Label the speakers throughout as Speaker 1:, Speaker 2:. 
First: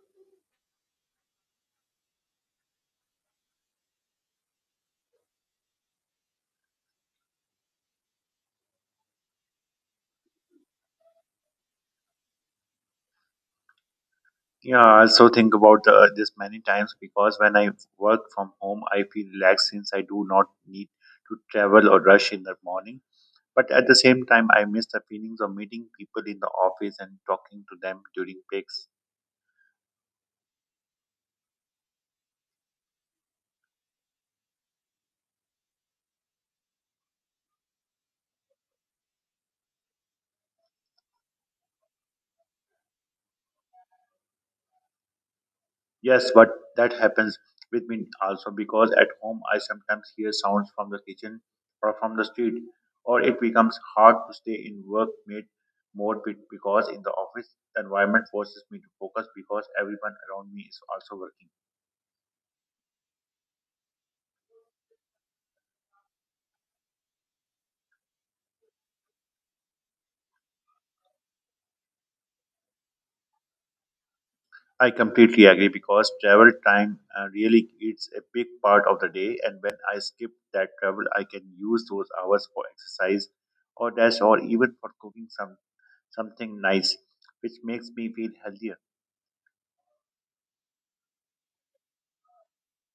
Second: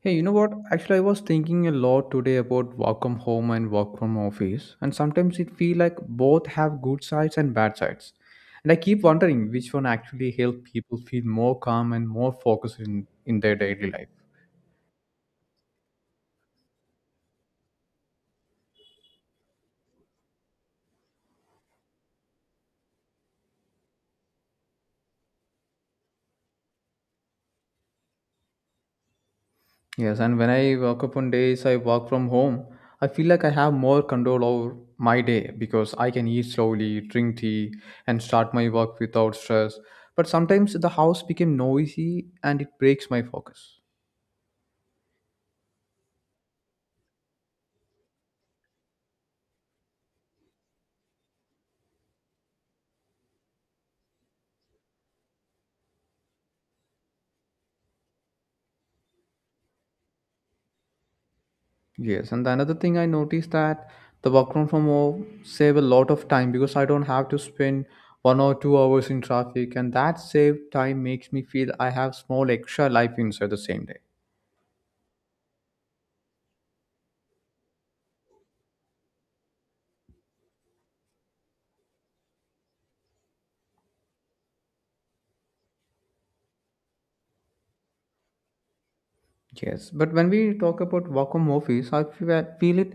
Speaker 1: Hey, you know what? Actually, I was thinking a lot today about work from home and work from office, and sometimes it feel like both have good sides and bad sides. And I keep wondering which one actually help people feel more calm and more focused in their daily life.
Speaker 2: Yeah, I also think about this many times because when I work from home, I feel relaxed since I do not need to travel or rush in the morning. But at the same time, I miss the feelings of meeting people in the office and talking to them during breaks.
Speaker 1: Yes, and when I work up on days I work from home, I feel like I have more control over my day because I can eat slowly, drink tea, and start my work without stress. But sometimes the house became noisy and it breaks my focus.
Speaker 2: Yes, but that happens with me also because at home I sometimes hear sounds from the kitchen or from the street, or it becomes hard to stay in workmate mode because in the office the environment forces me to focus because everyone around me is also working.
Speaker 1: Yes, and another thing I noticed that the work from home save a lot of time because I don't have to spend 1 or 2 hours in traffic, and that saved time makes me feel I have small extra life inside the same day.
Speaker 2: I completely agree because travel time really eats a big part of the day, and when I skip that travel, I can use those hours for exercise or dash or even for cooking something nice, which makes me feel healthier.
Speaker 1: Yes, but when we talk about work from office, I feel it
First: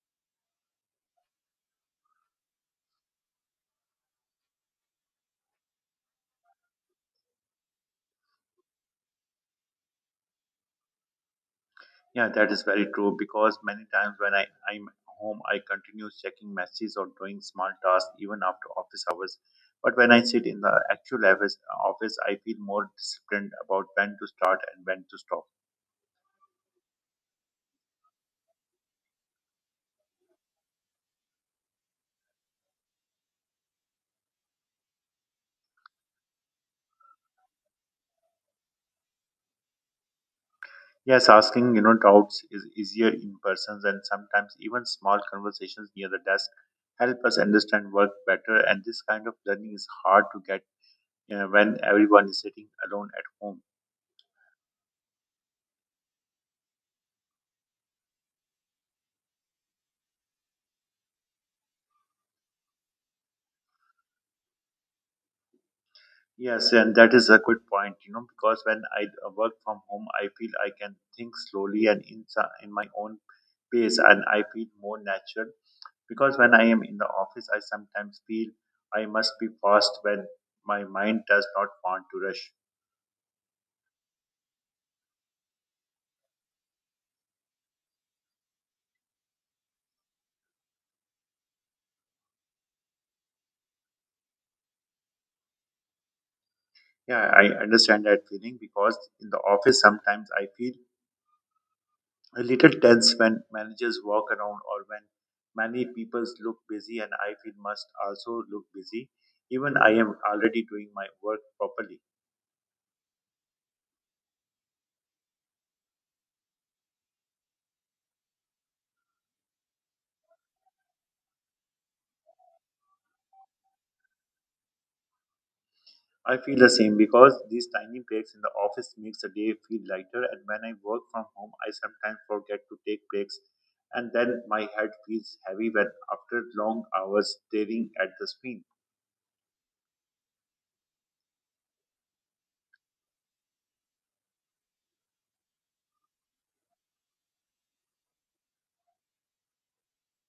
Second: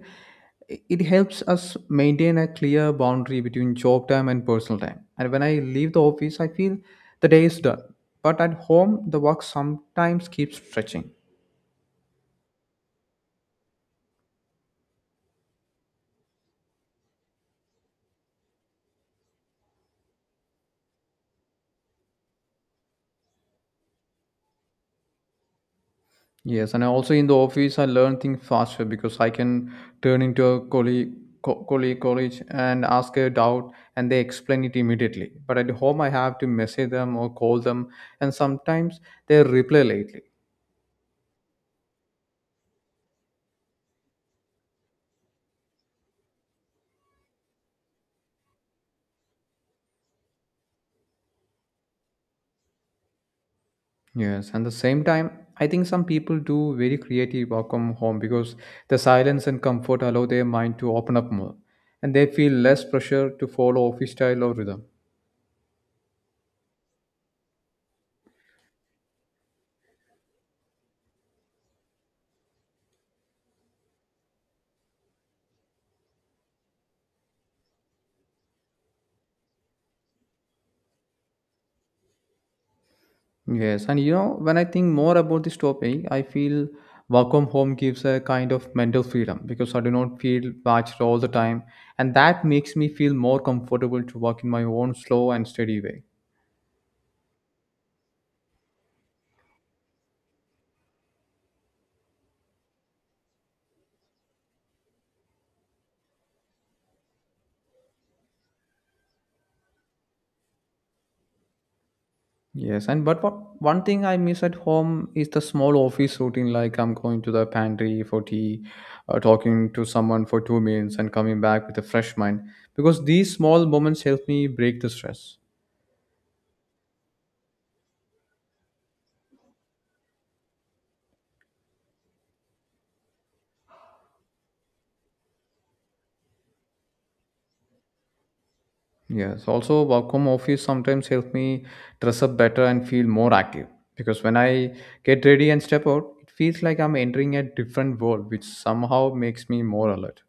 Speaker 1: it helps us maintain a clear boundary between job time and personal time. And when I leave the office, I feel the day is done. But at home, the work sometimes keeps stretching.
Speaker 2: Yeah, that is very true because many times when I'm home, I continue checking messages or doing small tasks even after office hours. But when I sit in the actual office, I feel more disciplined about when to start and when to stop.
Speaker 1: Yes, and I also in the office, I learn things faster because I can turn into a colleague, colleague, and ask a doubt, and they explain it immediately. But at home, I have to message them or call them, and sometimes they reply lately.
Speaker 2: Yes, asking you know doubts is easier in person, and sometimes even small conversations near the desk help us understand work better. And this kind of learning is hard to get when everyone is sitting alone at home.
Speaker 1: Yes, and the same time, I think some people do very creative work from home because the silence and comfort allow their mind to open up more, and they feel less pressure to follow office style or rhythm.
Speaker 2: Yes, and that is a good point, you know, because when I work from home, I feel I can think slowly and in my own pace, and I feel more natural. Because when I am in the office, I sometimes feel I must be fast when my mind does not want to rush.
Speaker 1: Yes, and you know, when I think more about this topic, I feel work from home gives a kind of mental freedom because I do not feel watched all the time, and that makes me feel more comfortable to work in my own slow and steady way.
Speaker 2: Yeah, I understand that feeling because in the office, sometimes I feel a little tense when managers walk around or when many people look busy, and I feel must also look busy. Even I am already doing my work properly.
Speaker 1: Yes, and but what, one thing I miss at home is the small office routine, like I'm going to the pantry for tea, talking to someone for 2 minutes, and coming back with a fresh mind because these small moments help me break the stress.
Speaker 2: I feel the same because these tiny breaks in the office makes the day feel lighter, and when I work from home I sometimes forget to take breaks, and then my head feels heavy when after long hours staring at the screen.
Speaker 1: Yes, also work from office sometimes help me dress up better and feel more active because when I get ready and step out, it feels like I'm entering a different world, which somehow makes me more alert.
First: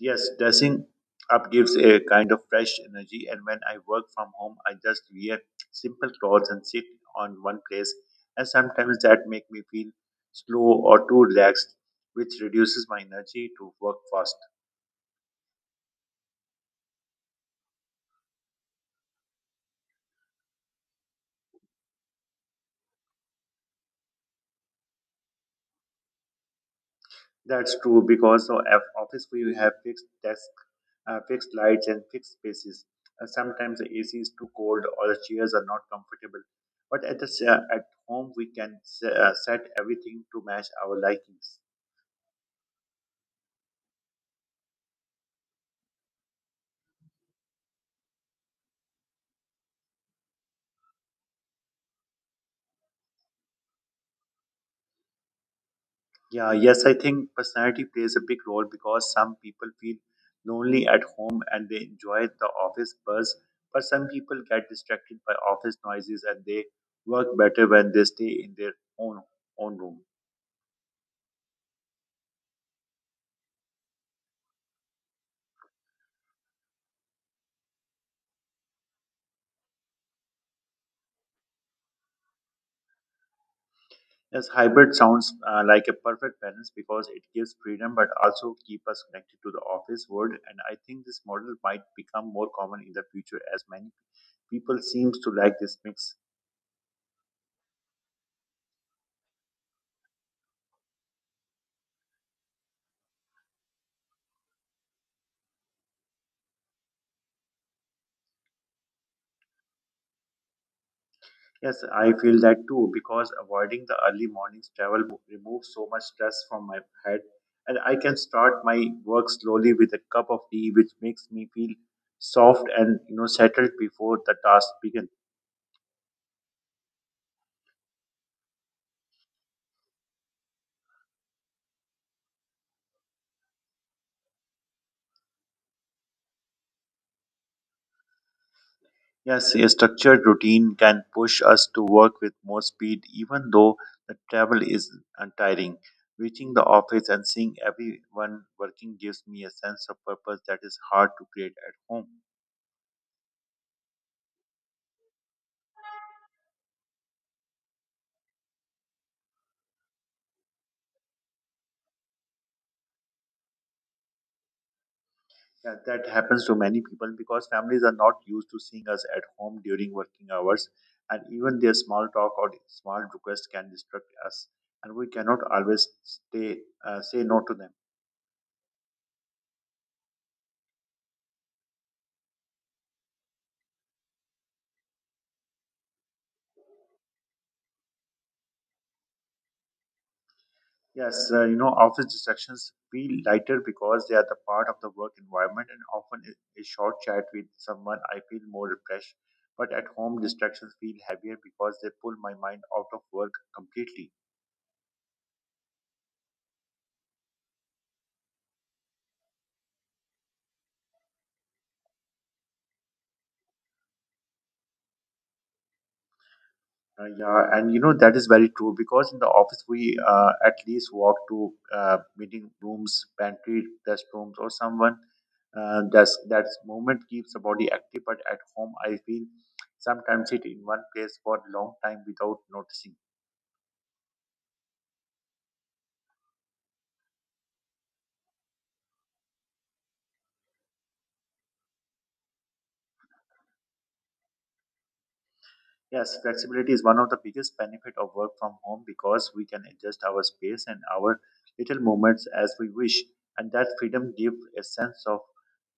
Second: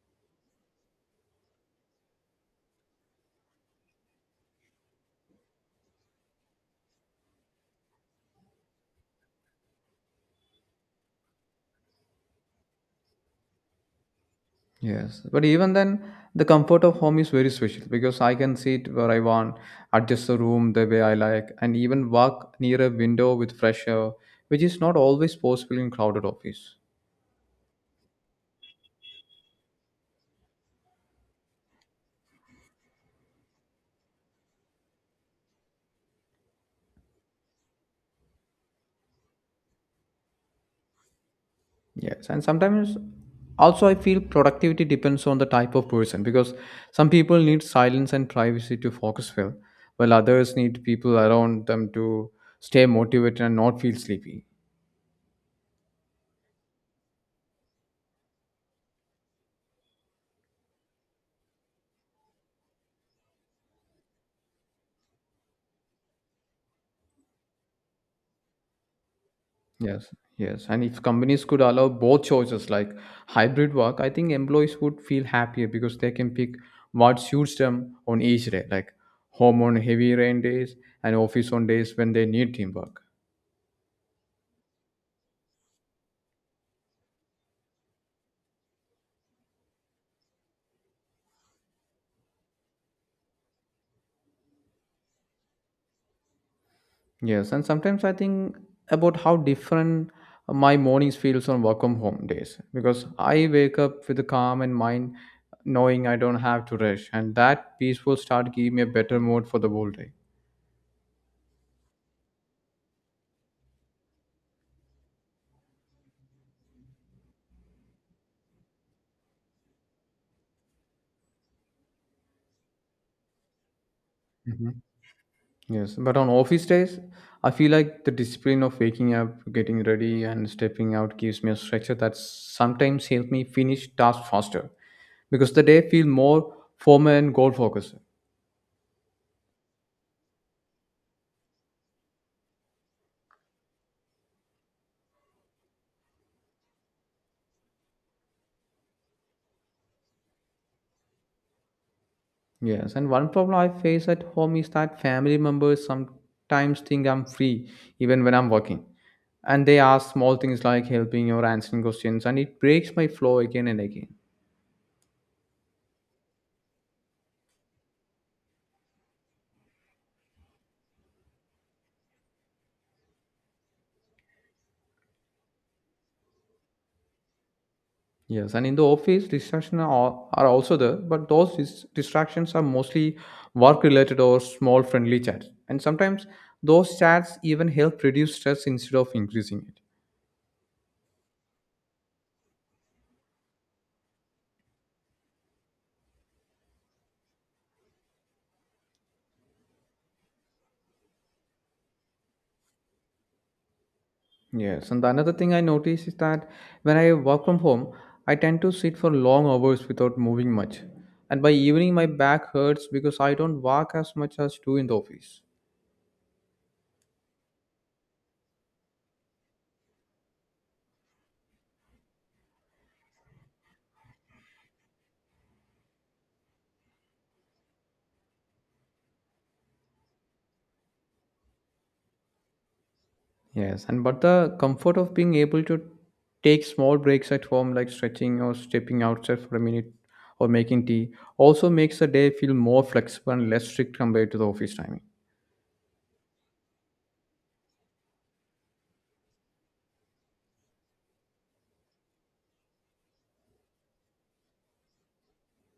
Speaker 2: Yes, dressing up gives a kind of fresh energy, and when I work from home I just wear simple clothes and sit on one place, and sometimes that make me feel slow or too relaxed, which reduces my energy to work fast.
Speaker 1: Yes, but even then, the comfort of home is very special because I can sit where I want, adjust the room the way I like, and even walk near a window with fresh air, which is not always possible in crowded office.
Speaker 2: That's true because so at office we have fixed desk, fixed lights, and fixed spaces. Sometimes the AC is too cold or the chairs are not comfortable. But at the at home we can set everything to match our likings.
Speaker 1: Yes, and sometimes also I feel productivity depends on the type of person because some people need silence and privacy to focus well, while others need people around them to stay motivated and not feel sleepy.
Speaker 2: Yeah, yes, I think personality plays a big role because some people feel lonely at home and they enjoy the office buzz, but some people get distracted by office noises and they work better when they stay in their own room.
Speaker 1: Yes, yes, and if companies could allow both choices like hybrid work, I think employees would feel happier because they can pick what suits them on each day, like home on heavy rain days and office on days when they need teamwork.
Speaker 2: Yes, hybrid sounds like a perfect balance because it gives freedom but also keep us connected to the office world. And I think this model might become more common in the future as many people seems to like this mix.
Speaker 1: Yes, and sometimes I think about how different my mornings feels on work from home days because I wake up with a calm and mind knowing I don't have to rush and that peaceful start give me a better mood for the whole day.
Speaker 2: Yes, I feel that too because avoiding the early mornings travel removes so much stress from my head, and I can start my work slowly with a cup of tea, which makes me feel soft and you know settled before the task
Speaker 1: Mhm.
Speaker 2: begins.
Speaker 1: Yes, but on office days, I feel like the discipline of waking up, getting ready, and stepping out gives me a structure that sometimes helps me finish tasks faster because the day feel more formal and goal focused.
Speaker 2: Yes, a structured routine can push us to work with more speed, even though the travel is tiring. Reaching the office and seeing everyone working gives me a sense of purpose that is hard to create at home.
Speaker 1: Yes, and one problem I face at home is that family members sometimes think I'm free even when I'm working. And they ask small things like helping or answering questions, and it breaks my flow again and again.
Speaker 2: Yeah, that happens to many people because families are not used to seeing us at home during working hours, and even their small talk or small request can distract us, and we cannot always stay, say no to them.
Speaker 1: Yes, and in the office, are also there, but those distractions are mostly work related or small friendly chats. And sometimes those chats even help reduce stress instead of increasing it.
Speaker 2: Yes, you know, office distractions feel lighter because they are the part of the work environment, and often a short chat with someone, I feel more refreshed. But at home, distractions feel heavier because they pull my mind out of work completely.
Speaker 1: Yes, and the another thing I notice is that when I work from home, I tend to sit for long hours without moving much. And by evening, my back hurts because I don't walk as much as do in the office.
Speaker 2: Yeah, and you know, that is very true because in the office, we at least walk to meeting rooms, pantry, restrooms, or someone. That's movement keeps the body active, but at home, I feel sometimes sit in one place for a long time without noticing.
Speaker 1: Yes, and but the comfort of being able to take small breaks at home, like stretching or stepping outside for a minute or making tea, also makes the day feel more flexible and less strict compared to the office timing.
Speaker 2: Yes, flexibility is one of the biggest benefit of work from home because we can adjust our space and our little movements as we wish, and that freedom gives a sense of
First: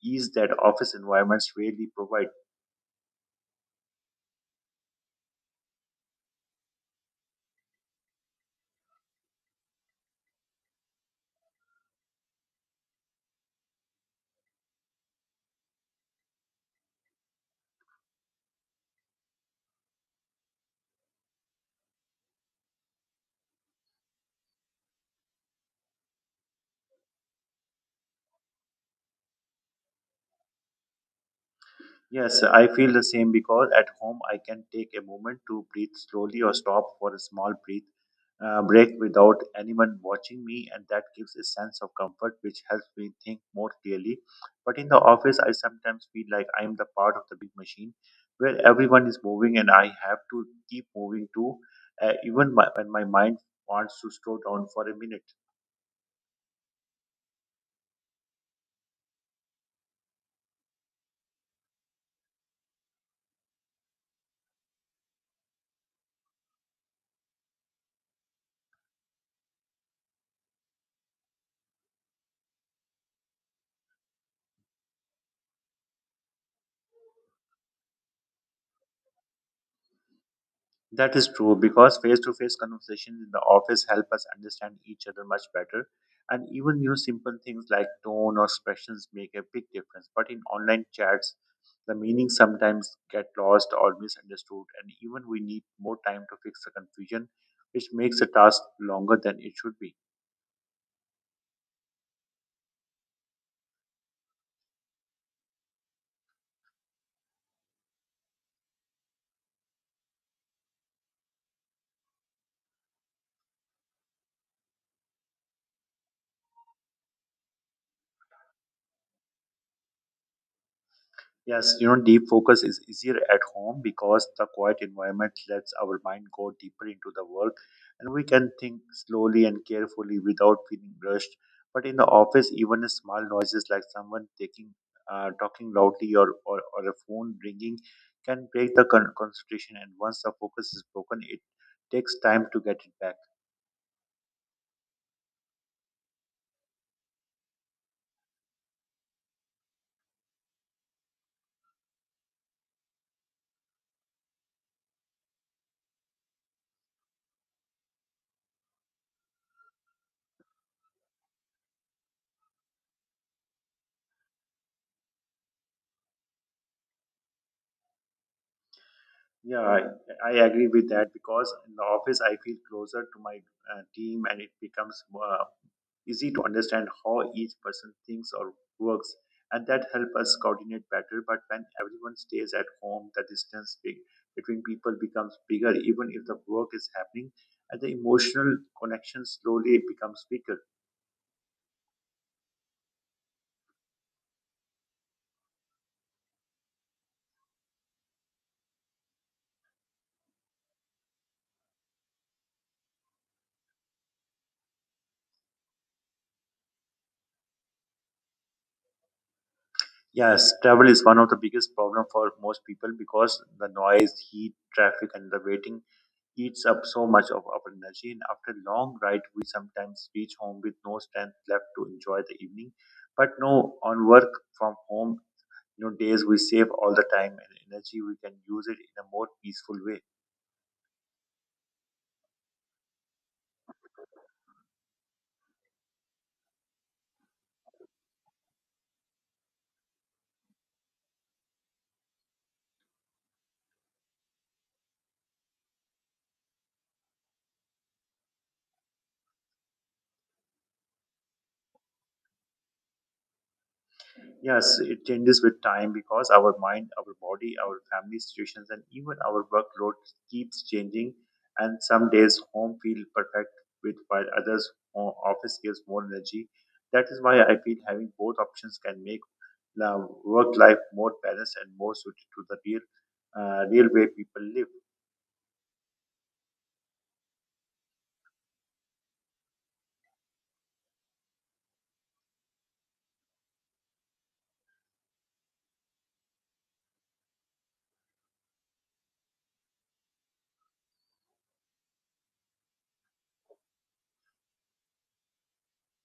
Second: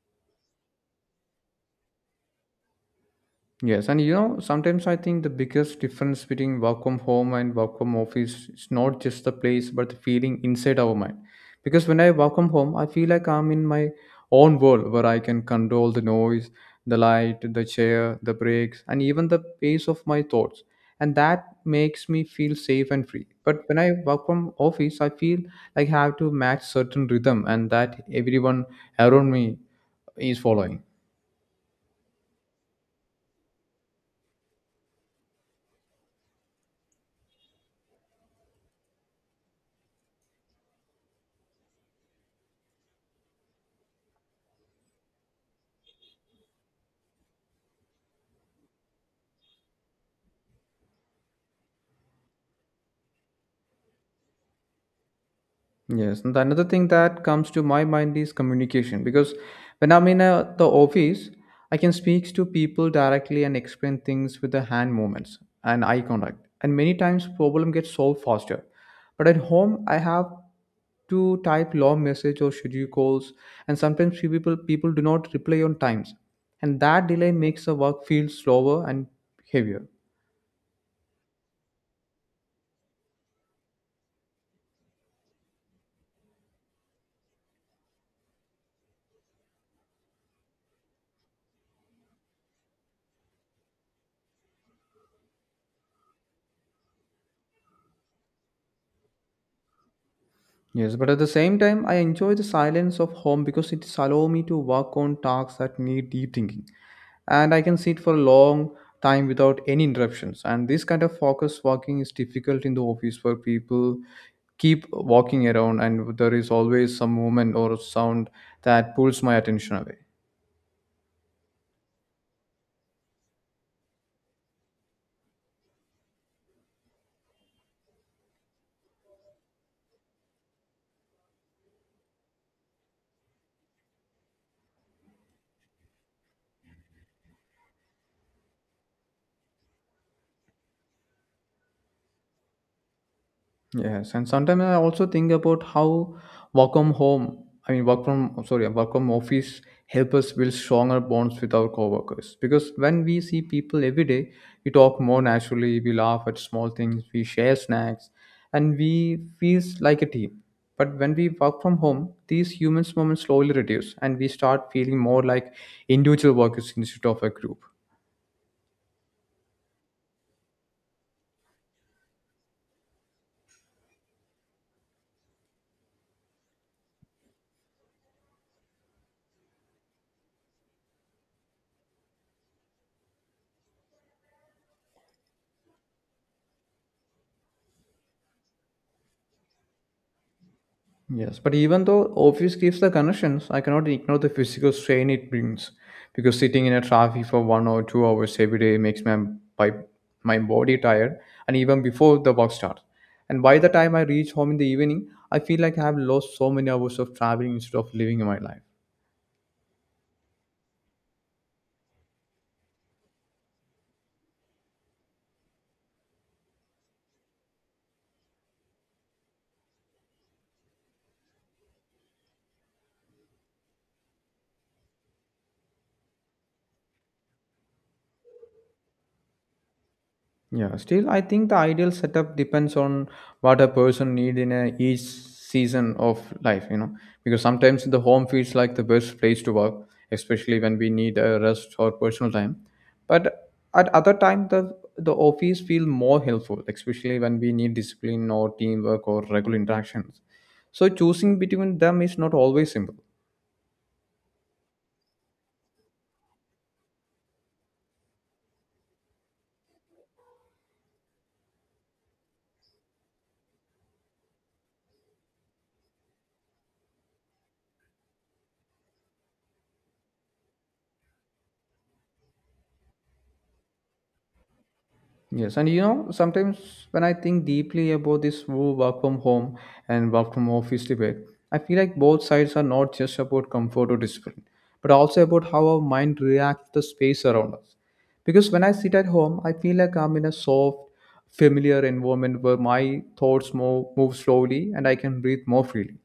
Speaker 2: ease that office environments rarely provide.
Speaker 1: Yes, and you know, sometimes I think the biggest difference between work from home and work from office is not just the place, but the feeling inside our mind. Because when I work from home, I feel like I'm in my own world where I can control the noise, the light, the chair, the breaks, and even the pace of my thoughts. And that makes me feel safe and free. But when I work from office, I feel like I have to match certain rhythm and that everyone around me is following.
Speaker 2: Yes, I feel the same because at home I can take a moment to breathe slowly or stop for a small breath break without anyone watching me, and that gives a sense of comfort which helps me think more clearly. But in the office, I sometimes feel like I am the part of the big machine where everyone is moving and I have to keep moving too, when my mind wants to slow down for a minute.
Speaker 1: Yes, and another thing that comes to my mind is communication because when I'm in the office, I can speak to people directly and explain things with the hand movements and eye contact, and many times problem gets solved faster. But at home, I have to type long message or schedule calls, and sometimes people do not reply on times, and that delay makes the work feel slower and heavier.
Speaker 2: That is true because face to face conversations in the office help us understand each other much better. And even you know, simple things like tone or expressions make a big difference. But in online chats, the meaning sometimes get lost or misunderstood, and even we need more time to fix the confusion, which makes the task longer than it should be.
Speaker 1: Yes, but at the same time, I enjoy the silence of home because it allows me to work on tasks that need deep thinking. And I can sit for a long time without any interruptions. And this kind of focus working is difficult in the office where people keep walking around and there is always some movement or sound that pulls my attention away.
Speaker 2: Yes, you know, deep focus is easier at home because the quiet environment lets our mind go deeper into the work, and we can think slowly and carefully without feeling rushed. But in the office, even small noises like someone taking, talking loudly or a phone ringing can break the concentration. And once the focus is broken, it takes time to get it back.
Speaker 1: Yes, and sometimes I also think about how work from home, I mean work from sorry, work from office help us build stronger bonds with our coworkers. Because when we see people every day, we talk more naturally, we laugh at small things, we share snacks, and we feel like a team. But when we work from home, these human moments slowly reduce and we start feeling more like individual workers instead of a group.
Speaker 2: Yeah, I agree with that because in the office I feel closer to my team, and it becomes easy to understand how each person thinks or works, and that helps us coordinate better. But when everyone stays at home, the distance between people becomes bigger even if the work is happening, and the emotional connection slowly becomes weaker.
Speaker 1: Yes, but even though office gives the connections, I cannot ignore the physical strain it brings. Because sitting in a traffic for 1 or 2 hours every day makes my, my body tired, and even before the work starts. And by the time I reach home in the evening, I feel like I have lost so many hours of traveling instead of living my life.
Speaker 2: Yes, travel is one of the biggest problem for most people because the noise, heat, traffic and the waiting eats up so much of our energy, and after long ride, we sometimes reach home with no strength left to enjoy the evening. But no, on work from home, you know, days we save all the time and energy, we can use it in a more peaceful way.
Speaker 1: Yeah, still, I think the ideal setup depends on what a person need in a, each season of life, you know, because sometimes the home feels like the best place to work, especially when we need a rest or personal time. But at other time, the office feel more helpful, especially when we need discipline or teamwork or regular interactions. So choosing between them is not always simple.
Speaker 2: Yes, it changes with time because our mind, our body, our family situations, and even our workload keeps changing. And some days home feel perfect with while others office gives more energy. That is why I feel having both options can make work life more balanced and more suited to the real, real way people live.
Speaker 1: Yes, and you know, sometimes when I think deeply about this whole work from home and work from office debate, I feel like both sides are not just about comfort or discipline, but also about how our mind reacts to the space around us. Because when I sit at home, I feel like I'm in a soft, familiar environment where my thoughts move slowly and I can breathe more freely.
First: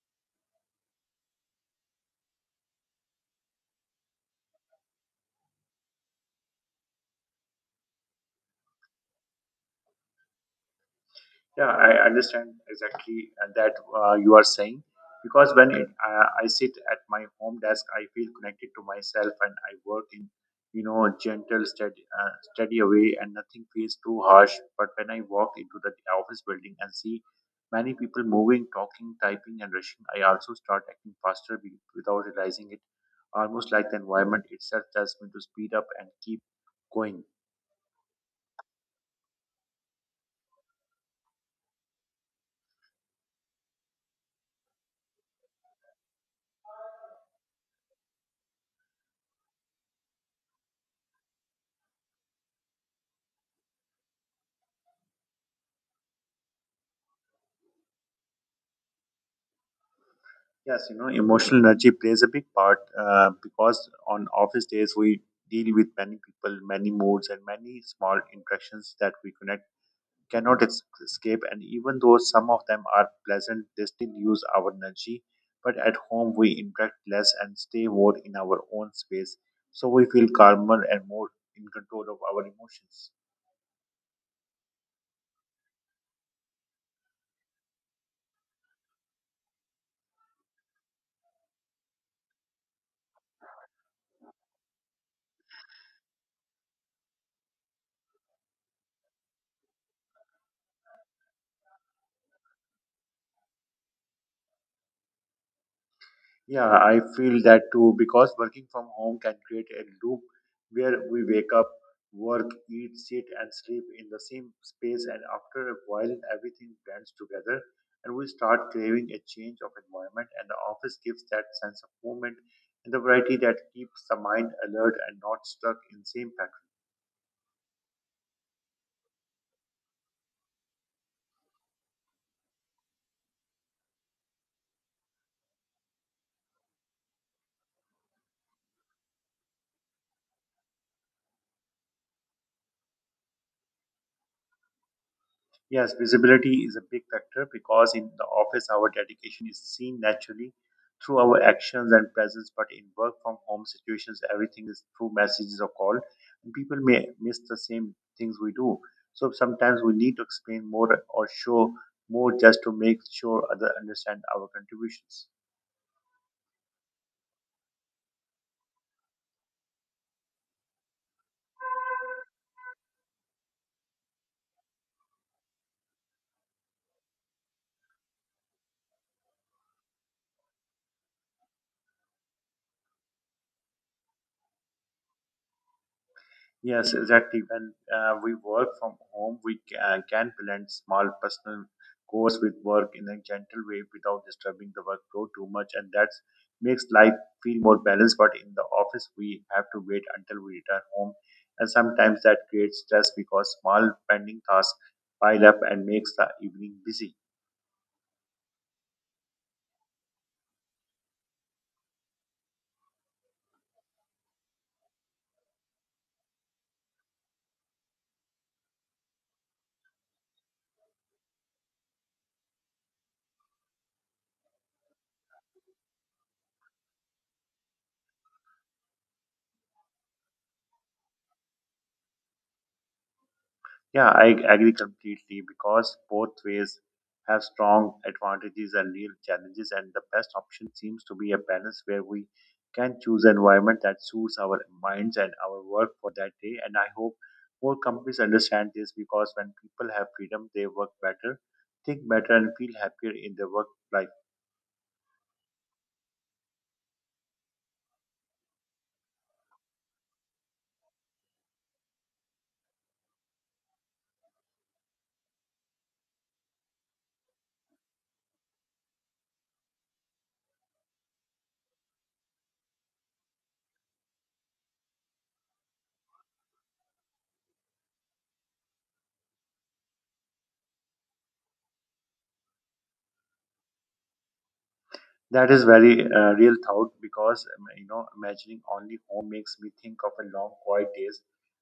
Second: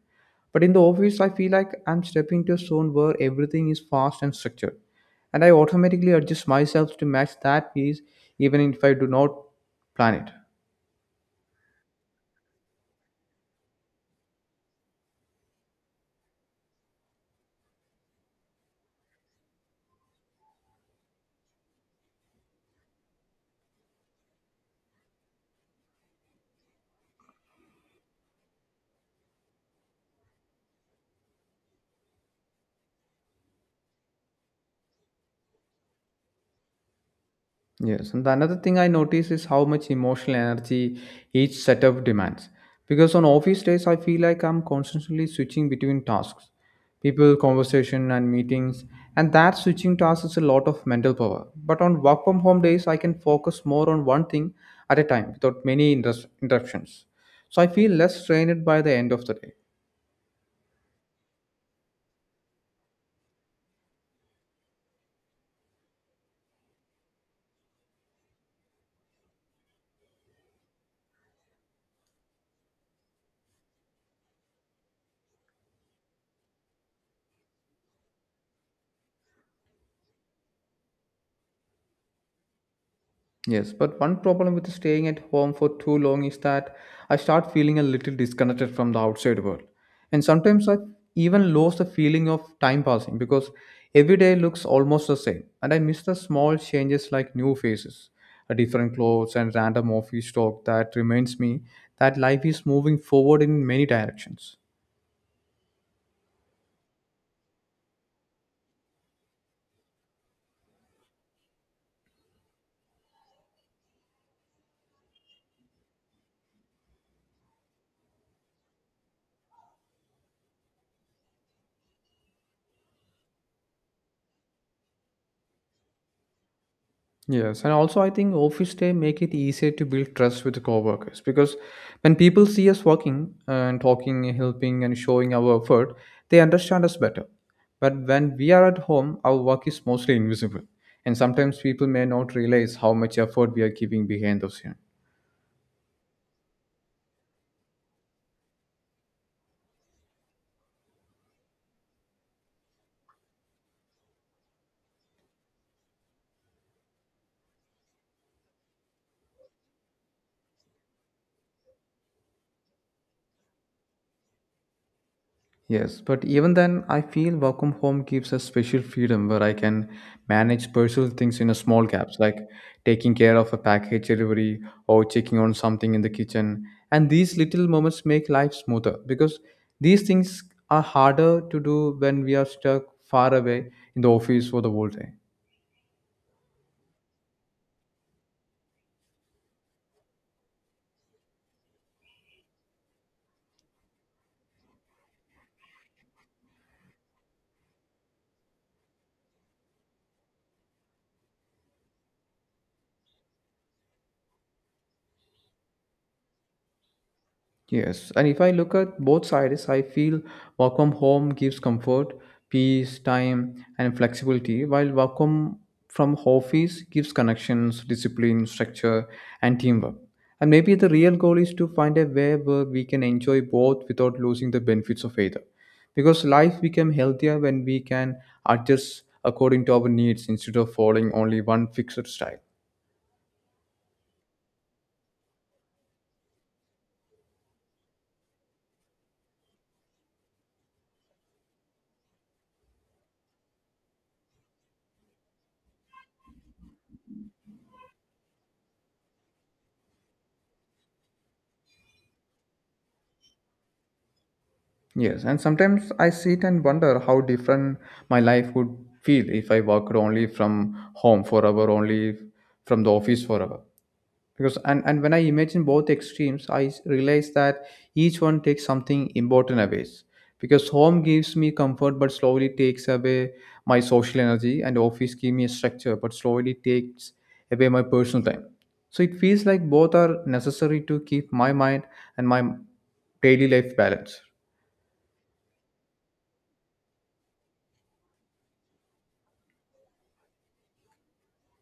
Speaker 1: But in the office, I feel like I'm stepping into a zone where everything is fast and structured, and I automatically adjust myself to match that pace, even if I do not plan it.
Speaker 2: Yeah, I understand exactly that you are saying because when I sit at my home desk, I feel connected to myself and I work in, you know, a gentle, steady, steady way, and nothing feels too harsh. But when I walk into the office building and see many people moving, talking, typing, and rushing, I also start acting faster without realizing it, almost like the environment itself tells me to speed up and keep going.
Speaker 1: Yes, and the another thing I notice is how much emotional energy each setup demands. Because on office days, I feel like I'm constantly switching between tasks, people, conversation, and meetings, and that switching tasks is a lot of mental power. But on work from home days, I can focus more on one thing at a time without many interruptions. So I feel less strained by the end of the day.
Speaker 2: Yes, you know, emotional energy plays a big part because on office days we deal with many people, many moods, and many small interactions that we connect cannot escape. And even though some of them are pleasant, they still use our energy. But at home, we interact less and stay more in our own space, so we feel calmer and more in control of our emotions.
Speaker 1: Yes, but one problem with staying at home for too long is that I start feeling a little disconnected from the outside world. And sometimes I even lose the feeling of time passing because every day looks almost the same. And I miss the small changes like new faces, a different clothes, and random office talk that reminds me that life is moving forward in many directions.
Speaker 2: Yeah, I feel that too because working from home can create a loop where we wake up, work, eat, sit, and sleep in the same space, and after a while, everything blends together and we start craving a change of environment. And the office gives that sense of movement and the variety that keeps the mind alert and not stuck in same pattern.
Speaker 1: Yes, and also I think office day make it easier to build trust with the coworkers because when people see us working and talking, helping, and showing our effort, they understand us better. But when we are at home, our work is mostly invisible, and sometimes people may not realize how much effort we are giving behind the scene.
Speaker 2: Yes, visibility is a big factor because in the office, our dedication is seen naturally through our actions and presence. But in work from home situations, everything is through messages or call, and people may miss the same things we do. So sometimes we need to explain more or show more just to make sure others understand our contributions.
Speaker 1: Yes, but even then, I feel work from home gives us special freedom where I can manage personal things in a small gaps, like taking care of a package delivery or checking on something in the kitchen. And these little moments make life smoother because these things are harder to do when we are stuck far away in the office for the whole day.
Speaker 2: Yes, exactly. When we work from home, we can blend small personal goals with work in a gentle way without disturbing the workflow too much, and that makes life feel more balanced. But in the office, we have to wait until we return home, and sometimes that creates stress because small pending tasks pile up and makes the evening busy.
Speaker 1: Yes, and if I look at both sides, I feel work from home gives comfort, peace, time, and flexibility, while work from office gives connections, discipline, structure, and teamwork. And maybe the real goal is to find a way where we can enjoy both without losing the benefits of either. Because life becomes healthier when we can adjust according to our needs instead of following only one fixed style.
Speaker 2: Yeah, I agree completely because both ways have strong advantages and real challenges, and the best option seems to be a balance where we can choose an environment that suits our minds and our work for that day. And I hope more companies understand this because when people have freedom, they work better, think better, and feel happier in their work life.
Speaker 1: Yes, and sometimes I sit and wonder how different my life would feel if I worked only from home forever, only from the office forever. Because and when I imagine both extremes, realize that each one takes something important away. Because home gives me comfort but slowly takes away my social energy, and office gives me a structure but slowly takes away my personal time. So it feels like both are necessary to keep my mind and my daily life balanced.
Speaker 2: That is very real thought because imagining only home makes me think of a long quiet days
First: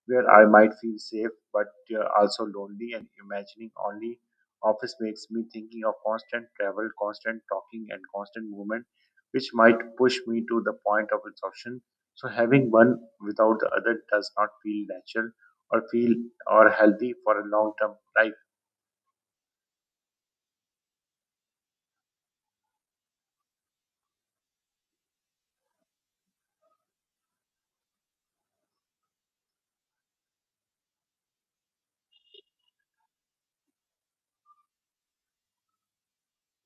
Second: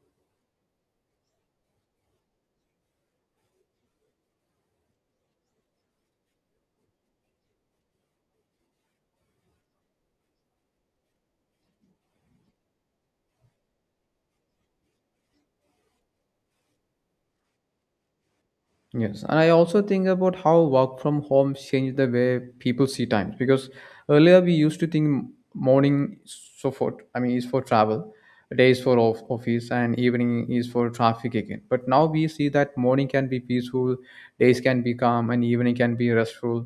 Speaker 2: where I might feel safe but also lonely, and imagining only office makes me thinking of constant travel, constant talking, and constant movement which might push me to the point of exhaustion. So having one without the other does not feel natural or feel or healthy for a long term life.
Speaker 1: Yes, and I also think about how work from home changed the way people see time because earlier we used to think morning is so for I mean is for travel, day is for office, and evening is for traffic again. But now we see that morning can be peaceful, days can be calm, and evening can be restful.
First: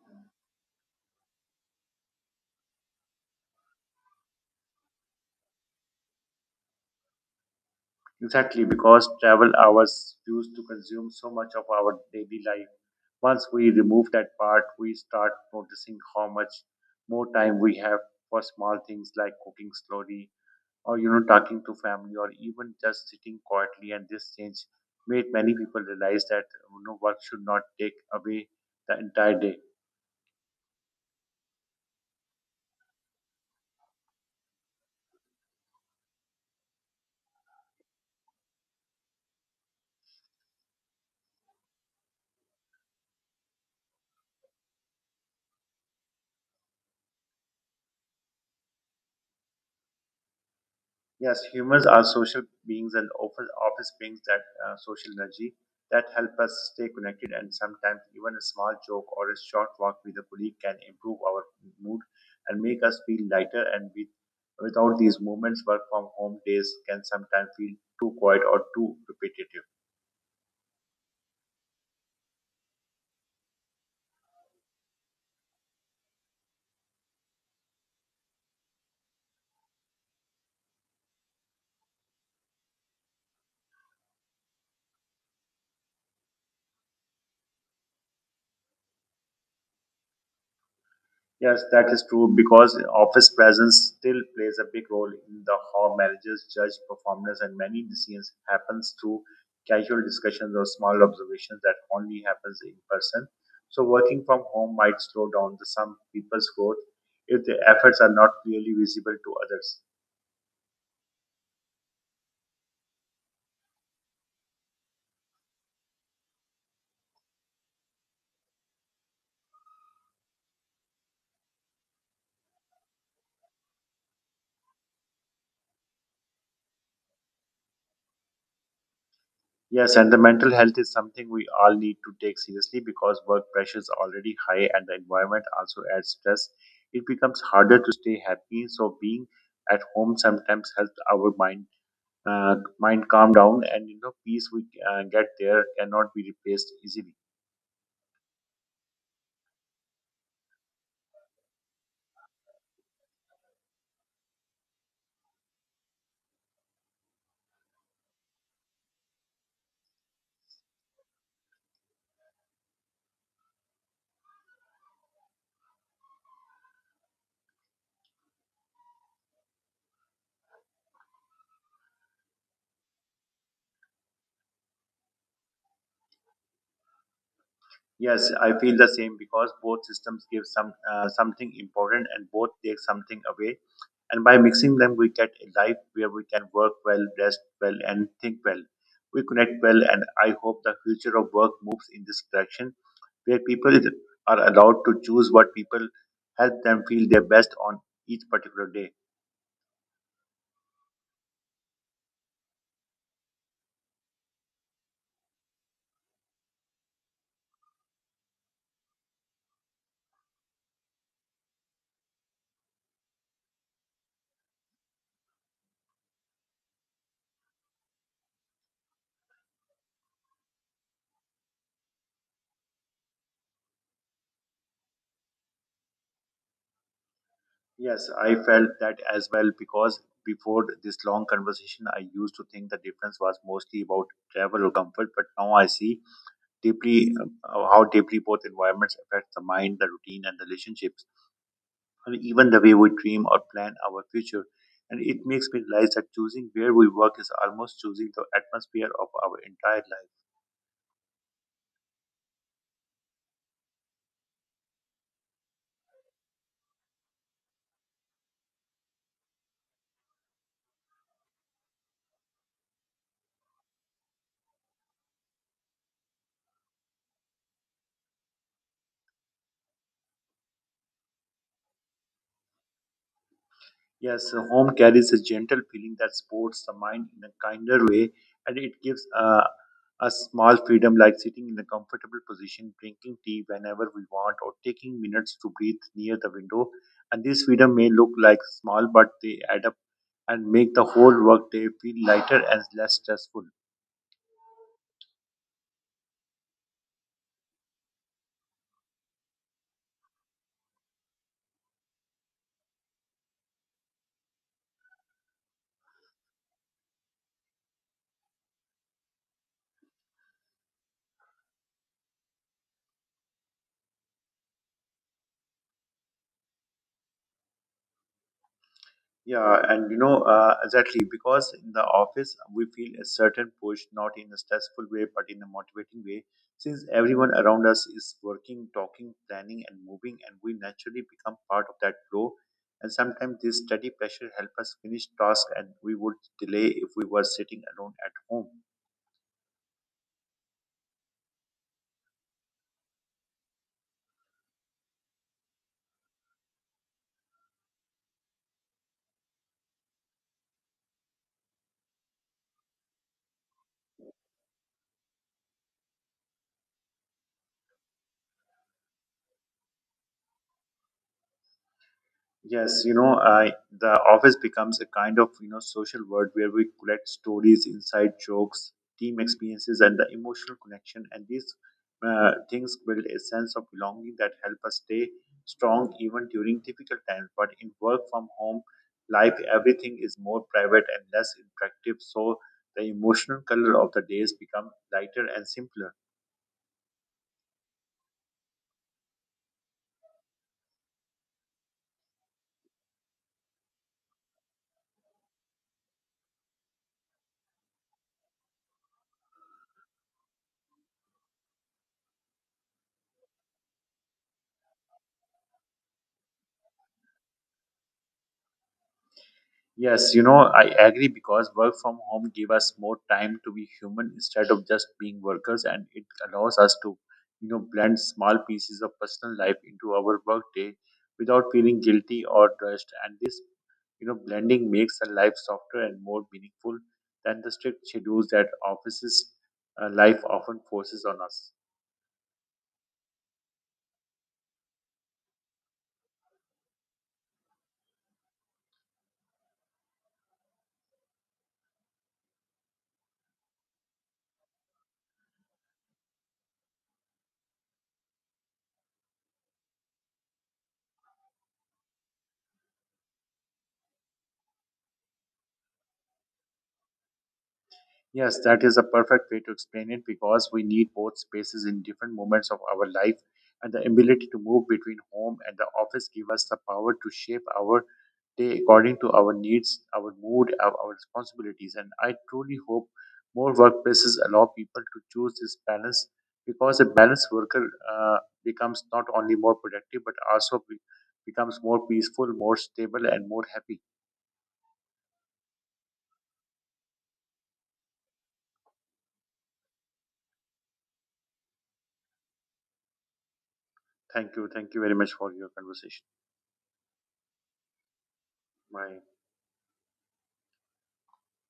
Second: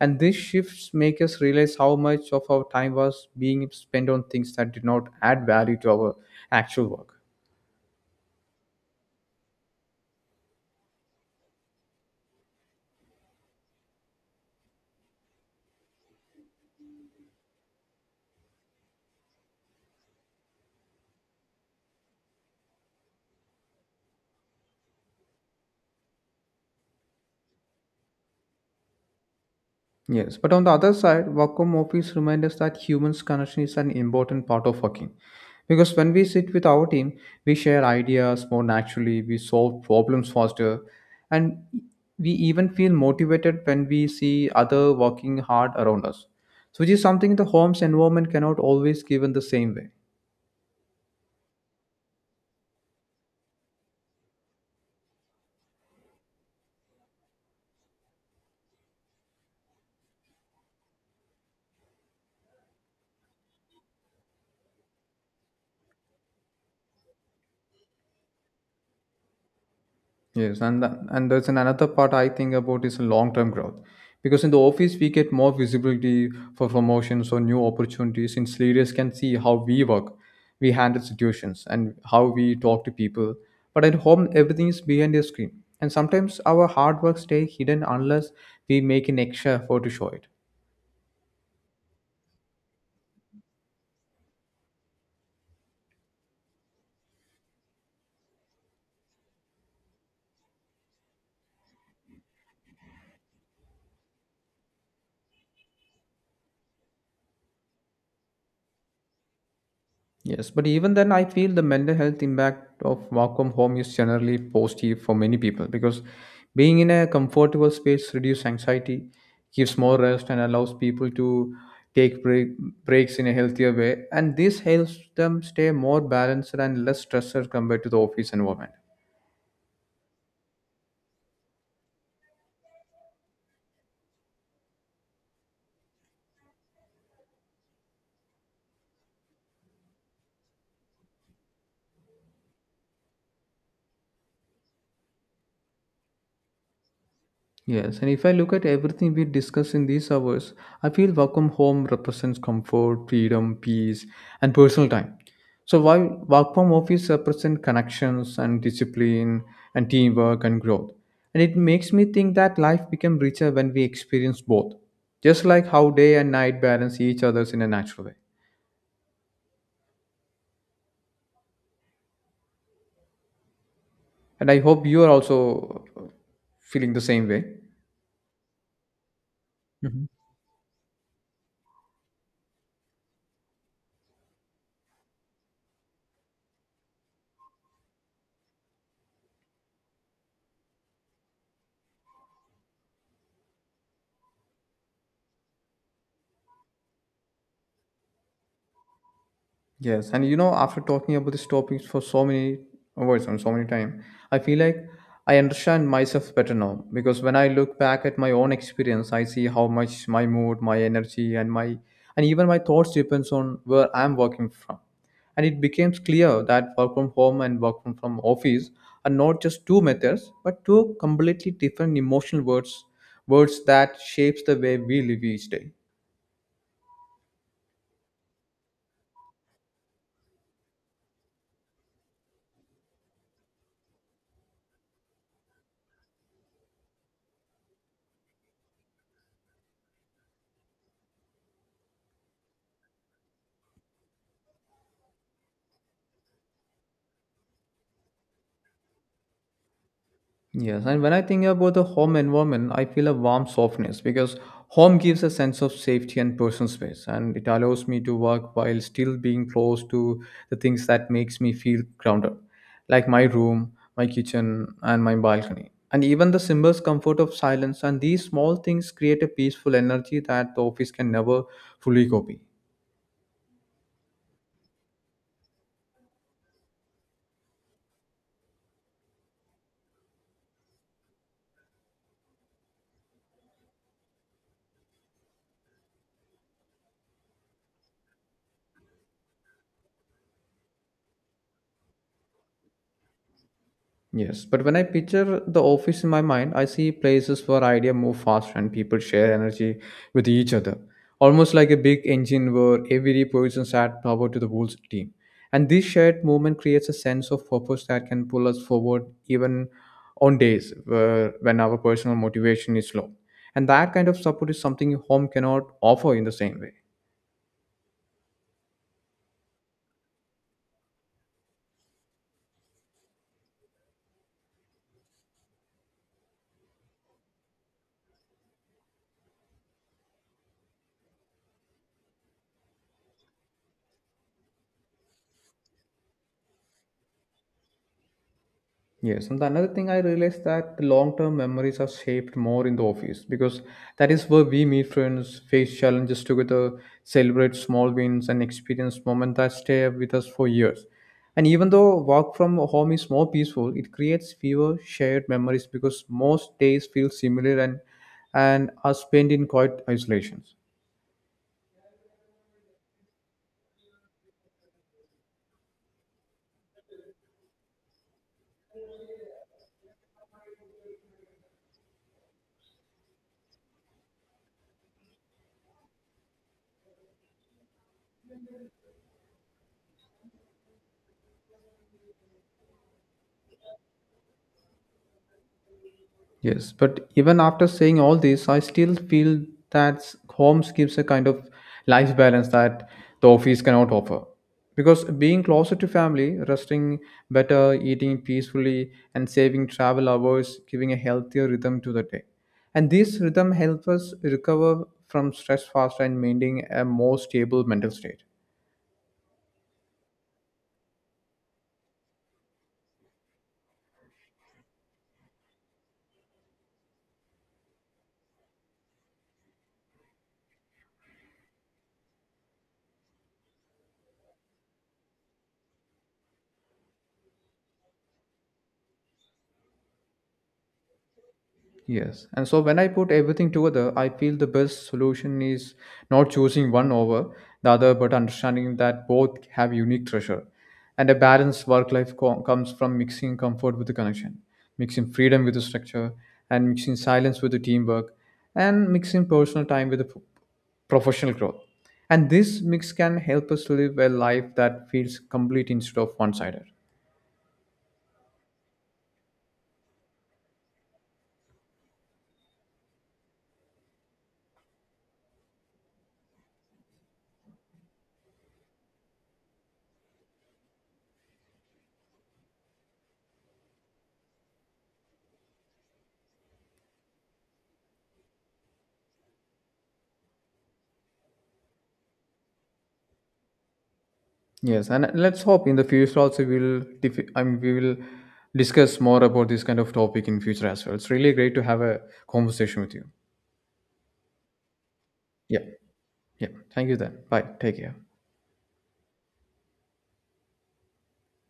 Speaker 1: And these shifts make us realize how much of our time was being spent on things that did not add value to our actual work.
Speaker 2: Exactly, because travel hours used to consume so much of our daily life. Once we remove that part, we start noticing how much more time we have for small things like cooking slowly, or talking to family, or even just sitting quietly. And this change made many people realize that work should not take away the entire day.
Speaker 1: Yes, but on the other side, work from office reminds us that humans' connection is an important part of working. Because when we sit with our team, we share ideas more naturally, we solve problems faster, and we even feel motivated when we see other working hard around us. So which is something the home's environment cannot always give in the same way.
Speaker 2: Yes, humans are social beings, and often office brings that social energy that help us stay connected, and sometimes even a small joke or a short walk with a colleague can improve our mood and make us feel lighter. And without these moments, work from home days can sometimes feel too quiet or too repetitive.
Speaker 1: Yes, and and there's an another part I think about is long-term growth, because in the office we get more visibility for promotions or new opportunities. Since leaders can see how we work, we handle situations, and how we talk to people. But at home, everything is behind a screen, and sometimes our hard work stays hidden unless we make an extra effort to show it.
Speaker 2: Yes, that is true because office presence still plays a big role in the how managers judge performance, and many decisions happens through casual discussions or small observations that only happens in person. So working from home might slow down the some people's growth if the efforts are not clearly visible to others.
Speaker 1: Yes, but even then, I feel the mental health impact of work from home is generally positive for many people because being in a comfortable space reduces anxiety, gives more rest, and allows people to take break, breaks in a healthier way. And this helps them stay more balanced and less stressed compared to the office environment.
Speaker 2: Yes, and the mental health is something we all need to take seriously because work pressure is already high and the environment also adds stress. It becomes harder to stay happy. So being at home sometimes helps our mind calm down, and peace we get there cannot be replaced easily.
Speaker 1: Yes, and if I look at everything we discuss in these hours, I feel Welcome Home represents comfort, freedom, peace, and personal time. So while Welcome Office represents connections and discipline and teamwork and growth. And it makes me think that life becomes richer when we experience both, just like how day and night balance each other's in a natural way. And I hope you are also feeling the same way.
Speaker 2: Yes, I feel the same because both
Speaker 1: Mhm.
Speaker 2: systems give something important, and both take something away. And by mixing them, we get a life where we can work well, rest well, and think well, we connect well. And I hope the future of work moves in this direction where are allowed to choose what people help them feel their best on each particular day.
Speaker 1: Yes, and you know, after talking about these topics for so many hours and so many time, I feel like I understand myself better now because when I look back at my own experience, I see how much my mood, my energy, and my and even my thoughts depends on where I'm working from. And it becomes clear that work from home and work from office are not just two methods, but two completely different emotional words, words that shapes the way we live each day.
Speaker 2: Yes, I felt that as well because before this long conversation I used to think the difference was mostly about travel or comfort, but now I see deeply how deeply both environments affect the mind, the routine, and the relationships, and even the way we dream or plan our future. And it makes me realize that choosing where we work is almost choosing the atmosphere of our entire life.
Speaker 1: Yes, and when I think about the home environment, I feel a warm softness because home gives a sense of safety and personal space, and it allows me to work while still being close to the things that makes me feel grounded, like my room, my kitchen, and my balcony. And even the simplest comfort of silence and these small things create a peaceful energy that the office can never fully copy.
Speaker 2: Yes, so home carries a gentle feeling that supports the mind in a kinder way, and it gives a small freedom like sitting in a comfortable position, drinking tea whenever we want, or taking minutes to breathe near the window. And this freedom may look like small, but they add up and make the whole workday feel lighter and less stressful.
Speaker 1: Yes, but when I picture the office in my mind, I see places where idea move fast and people share energy with each other, almost like a big engine where every person add power to the whole team. And this shared movement creates a sense of purpose that can pull us forward even on days where, when our personal motivation is low. And that kind of support is something home cannot offer in the same way.
Speaker 2: Yeah, and exactly, because in the office we feel a certain push, not in a stressful way, but in a motivating way. Since everyone around us is working, talking, planning, and moving, and we naturally become part of that flow. And sometimes this study pressure helps us finish tasks and we would delay if we were sitting alone at home.
Speaker 1: Yes, and another thing I realized that the long-term memories are shaped more in the office because that is where we meet friends, face challenges together, celebrate small wins, and experience moments that stay with us for years. And even though work from home is more peaceful, it creates fewer shared memories because most days feel similar and are spent in quiet isolations.
Speaker 2: Yes, you know, I the office becomes a kind of social world where we collect stories, inside jokes, team experiences, and the emotional connection. And these things build a sense of belonging that help us stay strong even during difficult times. But in work from home life, everything is more private and less interactive. So the emotional color of the days become lighter and simpler.
Speaker 1: Yes, but even after saying all this, I still feel that homes gives a kind of life balance that the office cannot offer. Because being closer to family, resting better, eating peacefully, and saving travel hours, giving a healthier rhythm to the day. And this rhythm helps us recover from stress faster and maintain a more stable mental state.
Speaker 2: Yes, you know, I agree because work from home gave us more time to be human instead of just being workers, and it allows us to, blend small pieces of personal life into our workday without feeling guilty or rushed. And blending makes the life softer and more meaningful than the strict schedules that offices life often forces on us.
Speaker 1: Yes. And so when I put everything together, I feel the best solution is not choosing one over the other, but understanding that both have unique treasure. And a balanced work life comes from mixing comfort with the connection, mixing freedom with the structure, and mixing silence with the teamwork, and mixing personal time with the professional growth. And this mix can help us to live a life that feels complete instead of one sided.
Speaker 2: Yes, that is a perfect way to explain it because we need both spaces in different moments of our life, and the ability to move between home and the office give us the power to shape our day according to our needs, our mood, our responsibilities. And I truly hope more workplaces allow people to choose this balance because a balanced worker becomes not only more productive but also becomes more peaceful, more stable, and more happy.
Speaker 1: Yes, and let's hope in the future also we'll dif- I mean, we will discuss more about this kind of topic in future as well. It's really great to have a conversation with you.
Speaker 2: Thank you. Thank you very much for your
Speaker 1: Yeah,
Speaker 2: conversation.
Speaker 1: yeah. Thank you then. Bye. Take care.
Speaker 2: Bye.